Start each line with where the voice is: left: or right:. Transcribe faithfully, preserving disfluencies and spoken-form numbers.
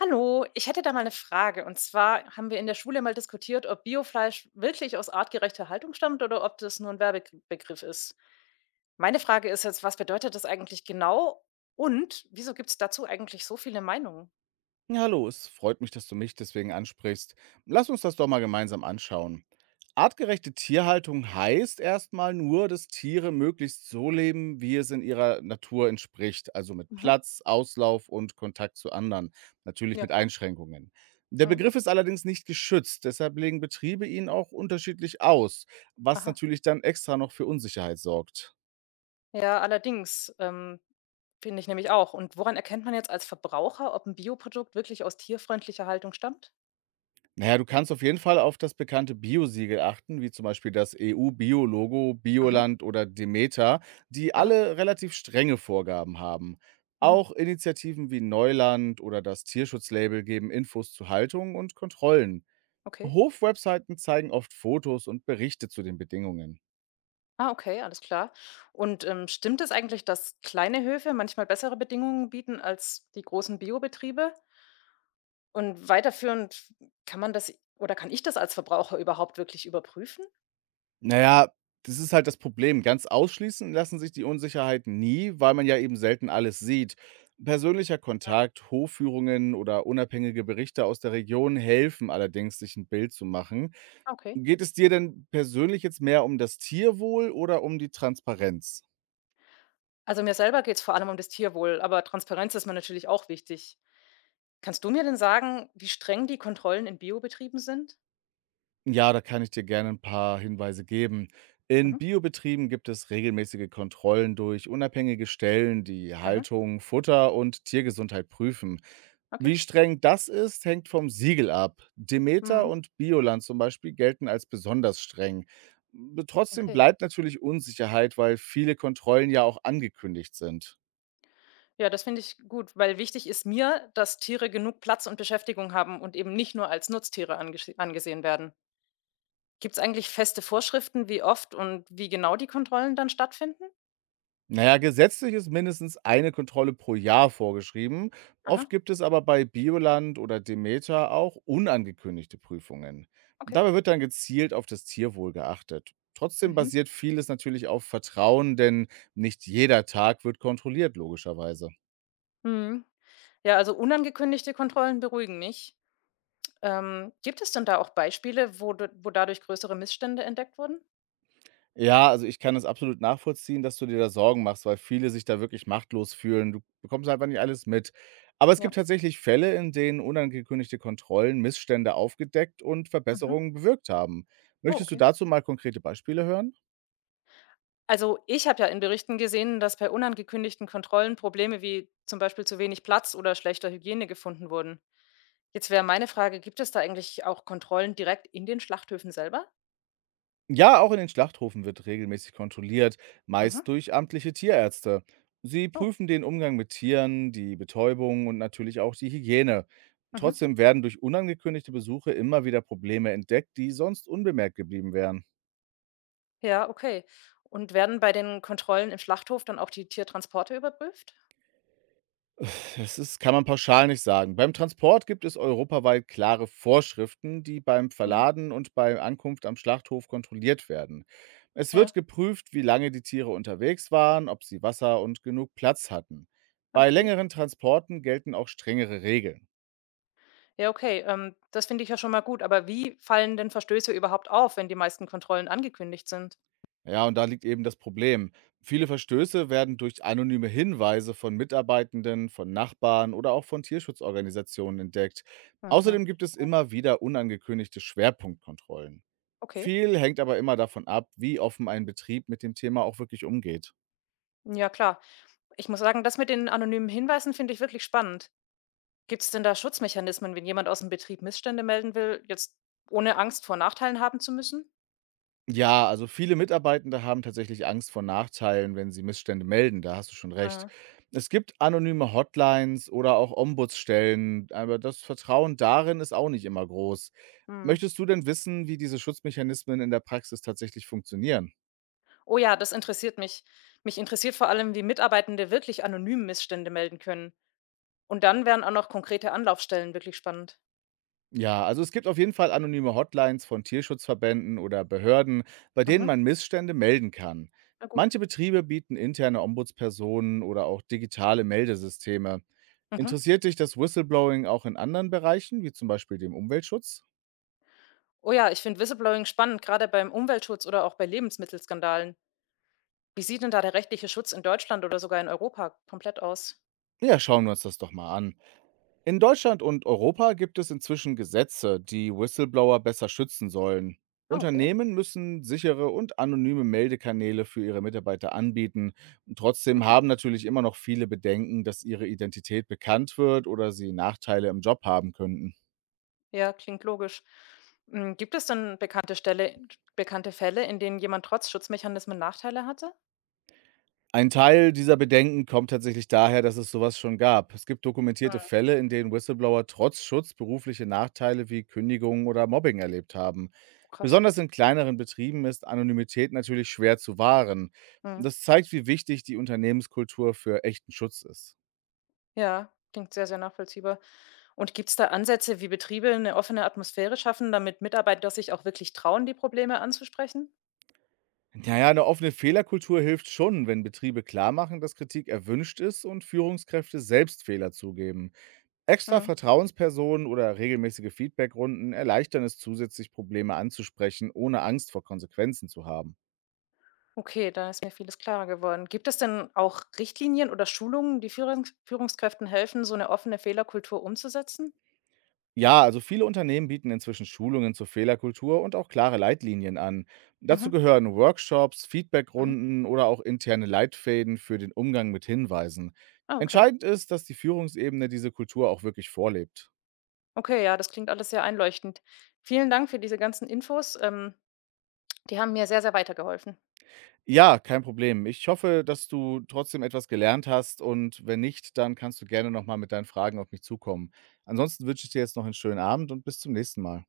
left: Hallo, ich hätte da mal eine Frage. Und zwar haben wir in der Schule mal diskutiert, ob Biofleisch wirklich aus artgerechter Haltung stammt oder ob das nur ein Werbebegriff ist. Meine Frage ist jetzt, was bedeutet das eigentlich genau und wieso gibt es dazu eigentlich so viele Meinungen?
right: Ja, hallo, es freut mich, dass du mich deswegen ansprichst. Lass uns das doch mal gemeinsam anschauen. Artgerechte Tierhaltung heißt erstmal nur, dass Tiere möglichst so leben, wie es in ihrer Natur entspricht, also mit
left: Mhm.
right: Platz, Auslauf und Kontakt zu anderen, natürlich
left: Ja,
right: mit
left: klar.
right: Einschränkungen. Der
left: Hm.
right: Begriff ist allerdings nicht geschützt, deshalb legen Betriebe ihn auch unterschiedlich aus, was
left: Aha.
right: natürlich dann extra noch für Unsicherheit sorgt.
left: Ja, allerdings ähm, finde ich nämlich auch. Und woran erkennt man jetzt als Verbraucher, ob ein Bioprodukt wirklich aus tierfreundlicher Haltung stammt?
right: Na ja, du kannst auf jeden Fall auf das bekannte Bio-Siegel achten, wie zum Beispiel das E U-Bio-Logo,
left: Mhm.
right: Bioland oder Demeter, die
left: Aha.
right: alle relativ strenge Vorgaben haben.
left: Mhm.
right: Auch Initiativen wie Neuland oder das Tierschutzlabel geben Infos zu Haltung und Kontrollen.
left: Okay.
right: Hofwebseiten zeigen oft Fotos und Berichte zu den Bedingungen.
left: Ah, okay, alles klar. Und, ähm, stimmt es eigentlich, dass kleine Höfe manchmal bessere Bedingungen bieten als die großen Biobetriebe? Und weiterführend, kann man das oder kann ich das als Verbraucher überhaupt wirklich überprüfen?
right: Na ja, das ist halt das Problem. Ganz ausschließen lassen sich die Unsicherheiten nie, weil man ja eben selten alles sieht. Persönlicher Kontakt, Hofführungen oder unabhängige Berichte aus der Region helfen allerdings, sich ein Bild zu machen.
left: Ah, okay.
right: Geht es dir denn persönlich jetzt mehr um das Tierwohl oder um die Transparenz?
left: Also mir selber geht es vor allem um das Tierwohl, aber Transparenz ist mir natürlich auch wichtig. Kannst du mir denn sagen, wie streng die Kontrollen in Biobetrieben sind?
right: Ja, da kann ich dir gerne ein paar Hinweise geben. In
left: Mhm.
right: Biobetrieben gibt es regelmäßige Kontrollen durch unabhängige Stellen, die
left: Aha,
right: Haltung, Futter und Tiergesundheit prüfen.
left: okay.
right: Wie streng das ist, hängt vom Siegel ab. Demeter
left: Mhm.
right: und Bioland zum Beispiel gelten als besonders streng. B trotzdem
left: Okay.
right: bleibt natürlich Unsicherheit, weil viele Kontrollen ja auch angekündigt sind.
left: Ja, das finde ich gut, weil wichtig ist mir, dass Tiere genug Platz und Beschäftigung haben und eben nicht nur als Nutztiere angesche- angesehen werden. Gibt es eigentlich feste Vorschriften, wie oft und wie genau die Kontrollen dann stattfinden?
right: Naja, gesetzlich ist mindestens eine Kontrolle pro Jahr vorgeschrieben.
left: Aha,
right: Oft gibt es aber bei Bioland oder Demeter auch unangekündigte Prüfungen.
left: okay.
right: Dabei wird dann gezielt auf das Tierwohl geachtet. Trotzdem
left: Mhm.
right: basiert vieles natürlich auf Vertrauen, denn nicht jeder Tag wird kontrolliert, logischerweise.
left: Mhm. Ja, also unangekündigte Kontrollen beruhigen mich. Ähm, gibt es denn da auch Beispiele, wo, du, wo dadurch größere Missstände entdeckt wurden?
right: Ja, also ich kann das absolut nachvollziehen, dass du dir da Sorgen machst, weil viele sich da wirklich machtlos fühlen. Du bekommst einfach nicht alles mit. Aber es gibt
left: Ja.
right: tatsächlich Fälle, in denen unangekündigte Kontrollen Missstände aufgedeckt und
left: Mhm.
right: Verbesserungen bewirkt haben.
left: Oh,
right: Möchtest du
left: okay.
right: dazu mal konkrete Beispiele hören?
left: Also ich habe ja in Berichten gesehen, dass bei unangekündigten Kontrollen Probleme wie zum Beispiel zu wenig Platz oder schlechter Hygiene gefunden wurden. Jetzt wäre meine Frage, gibt es da eigentlich auch Kontrollen direkt in den Schlachthöfen selber?
right: Ja, auch in den Schlachthofen wird regelmäßig kontrolliert,
left: Mhm.
right: meist durch amtliche Tierärzte. Sie
left: Oh.
right: prüfen den Umgang mit Tieren, die Betäubung und natürlich auch die Hygiene.
left: Mhm.
right: Trotzdem werden durch unangekündigte Besuche immer wieder Probleme entdeckt, die sonst unbemerkt geblieben wären.
left: Ja, okay. Und werden bei den Kontrollen im Schlachthof dann auch die Tiertransporte überprüft?
right: Das ist, kann man pauschal nicht sagen. Beim Transport gibt es europaweit klare Vorschriften, die beim
left: Mhm.
right: Verladen und bei Ankunft am Schlachthof kontrolliert werden. Es wird
left: Ja.
right: geprüft, wie lange die Tiere unterwegs waren, ob sie Wasser und genug Platz hatten. Bei
left: Okay.
right: längeren Transporten gelten auch strengere Regeln.
left: Ja, okay. Ähm, das finde ich ja schon mal gut. Aber wie fallen denn Verstöße überhaupt auf, wenn die meisten Kontrollen angekündigt sind?
right: Ja, und da liegt eben das Problem. Viele Verstöße werden durch anonyme Hinweise von Mitarbeitenden, von Nachbarn oder auch von Tierschutzorganisationen entdeckt.
left: Mhm.
right: Außerdem gibt es immer wieder unangekündigte Schwerpunktkontrollen.
left: Okay.
right: Viel hängt aber immer davon ab, wie offen ein Betrieb mit dem Thema auch wirklich umgeht.
left: Ja, klar. Ich muss sagen, das mit den anonymen Hinweisen finde ich wirklich spannend. Gibt es denn da Schutzmechanismen, wenn jemand aus dem Betrieb Missstände melden will, jetzt ohne Angst vor Nachteilen haben zu müssen?
right: Ja, also viele Mitarbeitende haben tatsächlich Angst vor Nachteilen, wenn sie Missstände melden, da hast du schon recht.
left: Mhm.
right: Es gibt anonyme Hotlines oder auch Ombudsstellen, aber das Vertrauen darin ist auch nicht immer groß.
left: Mhm.
right: Möchtest du denn wissen, wie diese Schutzmechanismen in der Praxis tatsächlich funktionieren?
left: Oh ja, das interessiert mich. Mich interessiert vor allem, wie Mitarbeitende wirklich anonym Missstände melden können. Und dann wären auch noch konkrete Anlaufstellen wirklich spannend.
right: Ja, also es gibt auf jeden Fall anonyme Hotlines von Tierschutzverbänden oder Behörden, bei denen
left: Mhm.
right: man Missstände melden kann.
left: Na gut.
right: Manche Betriebe bieten interne Ombudspersonen oder auch digitale Meldesysteme.
left: Mhm.
right: Interessiert dich das Whistleblowing auch in anderen Bereichen, wie zum Beispiel dem Umweltschutz?
left: Oh ja, ich finde Whistleblowing spannend, gerade beim Umweltschutz oder auch bei Lebensmittelskandalen. Wie sieht denn da der rechtliche Schutz in Deutschland oder sogar in Europa komplett aus?
right: Ja, schauen wir uns das doch mal an. In Deutschland und Europa gibt es inzwischen Gesetze, die Whistleblower besser schützen sollen.
left: Ah, okay.
right: Unternehmen müssen sichere und anonyme Meldekanäle für ihre Mitarbeiter anbieten. Und trotzdem
left: Okay.
right: haben natürlich immer noch viele Bedenken, dass ihre Identität bekannt wird oder sie Nachteile im Job haben könnten.
left: Ja, klingt logisch. Mm, Gibt es denn bekannte Stelle, bekannte Fälle, in denen jemand trotz Schutzmechanismen Nachteile hatte?
right: Ein Teil dieser Bedenken kommt tatsächlich daher, dass es sowas schon gab. Es gibt dokumentierte
left: Mhm.
right: Fälle, in denen Whistleblower trotz Schutz berufliche Nachteile wie Kündigungen oder Mobbing erlebt haben.
left: Oh, krass.
right: Besonders in kleineren Betrieben ist Anonymität natürlich schwer zu wahren.
left: Mhm.
right: Das zeigt, wie wichtig die Unternehmenskultur für echten Schutz ist.
left: Ja, klingt sehr, sehr nachvollziehbar. Und gibt es da Ansätze, wie Betriebe eine offene Atmosphäre schaffen, damit Mitarbeiter sich auch wirklich trauen, die Probleme anzusprechen?
right: Naja, eine offene Fehlerkultur hilft schon, wenn Betriebe klar machen, dass Kritik erwünscht ist und Führungskräfte selbst Fehler zugeben. Extra
left: Mhm.
right: Vertrauenspersonen oder regelmäßige Feedbackrunden erleichtern es zusätzlich, Probleme anzusprechen, ohne Angst vor Konsequenzen zu haben.
left: Okay, da ist mir vieles klarer geworden. Gibt es denn auch Richtlinien oder Schulungen, die Führungs Führungskräften helfen, so eine offene Fehlerkultur umzusetzen?
right: Ja, also viele Unternehmen bieten inzwischen Schulungen zur Fehlerkultur und auch klare Leitlinien an. Dazu
left: Mhm.
right: gehören Workshops,
left: Mhm.
right: Feedbackrunden oder auch interne Leitfäden für den Umgang mit Hinweisen.
left: Ah, okay.
right: Entscheidend ist, dass die Führungsebene diese Kultur auch wirklich vorlebt.
left: Okay, ja, das klingt alles sehr einleuchtend. Vielen Dank für diese ganzen Infos. Ähm, die haben mir sehr, sehr weitergeholfen.
right: Ja, kein Problem. Ich hoffe, dass du trotzdem etwas gelernt hast und wenn nicht, dann kannst du gerne noch mal mit deinen Fragen auf mich zukommen. Ansonsten wünsche ich dir jetzt noch einen schönen Abend und bis zum nächsten Mal.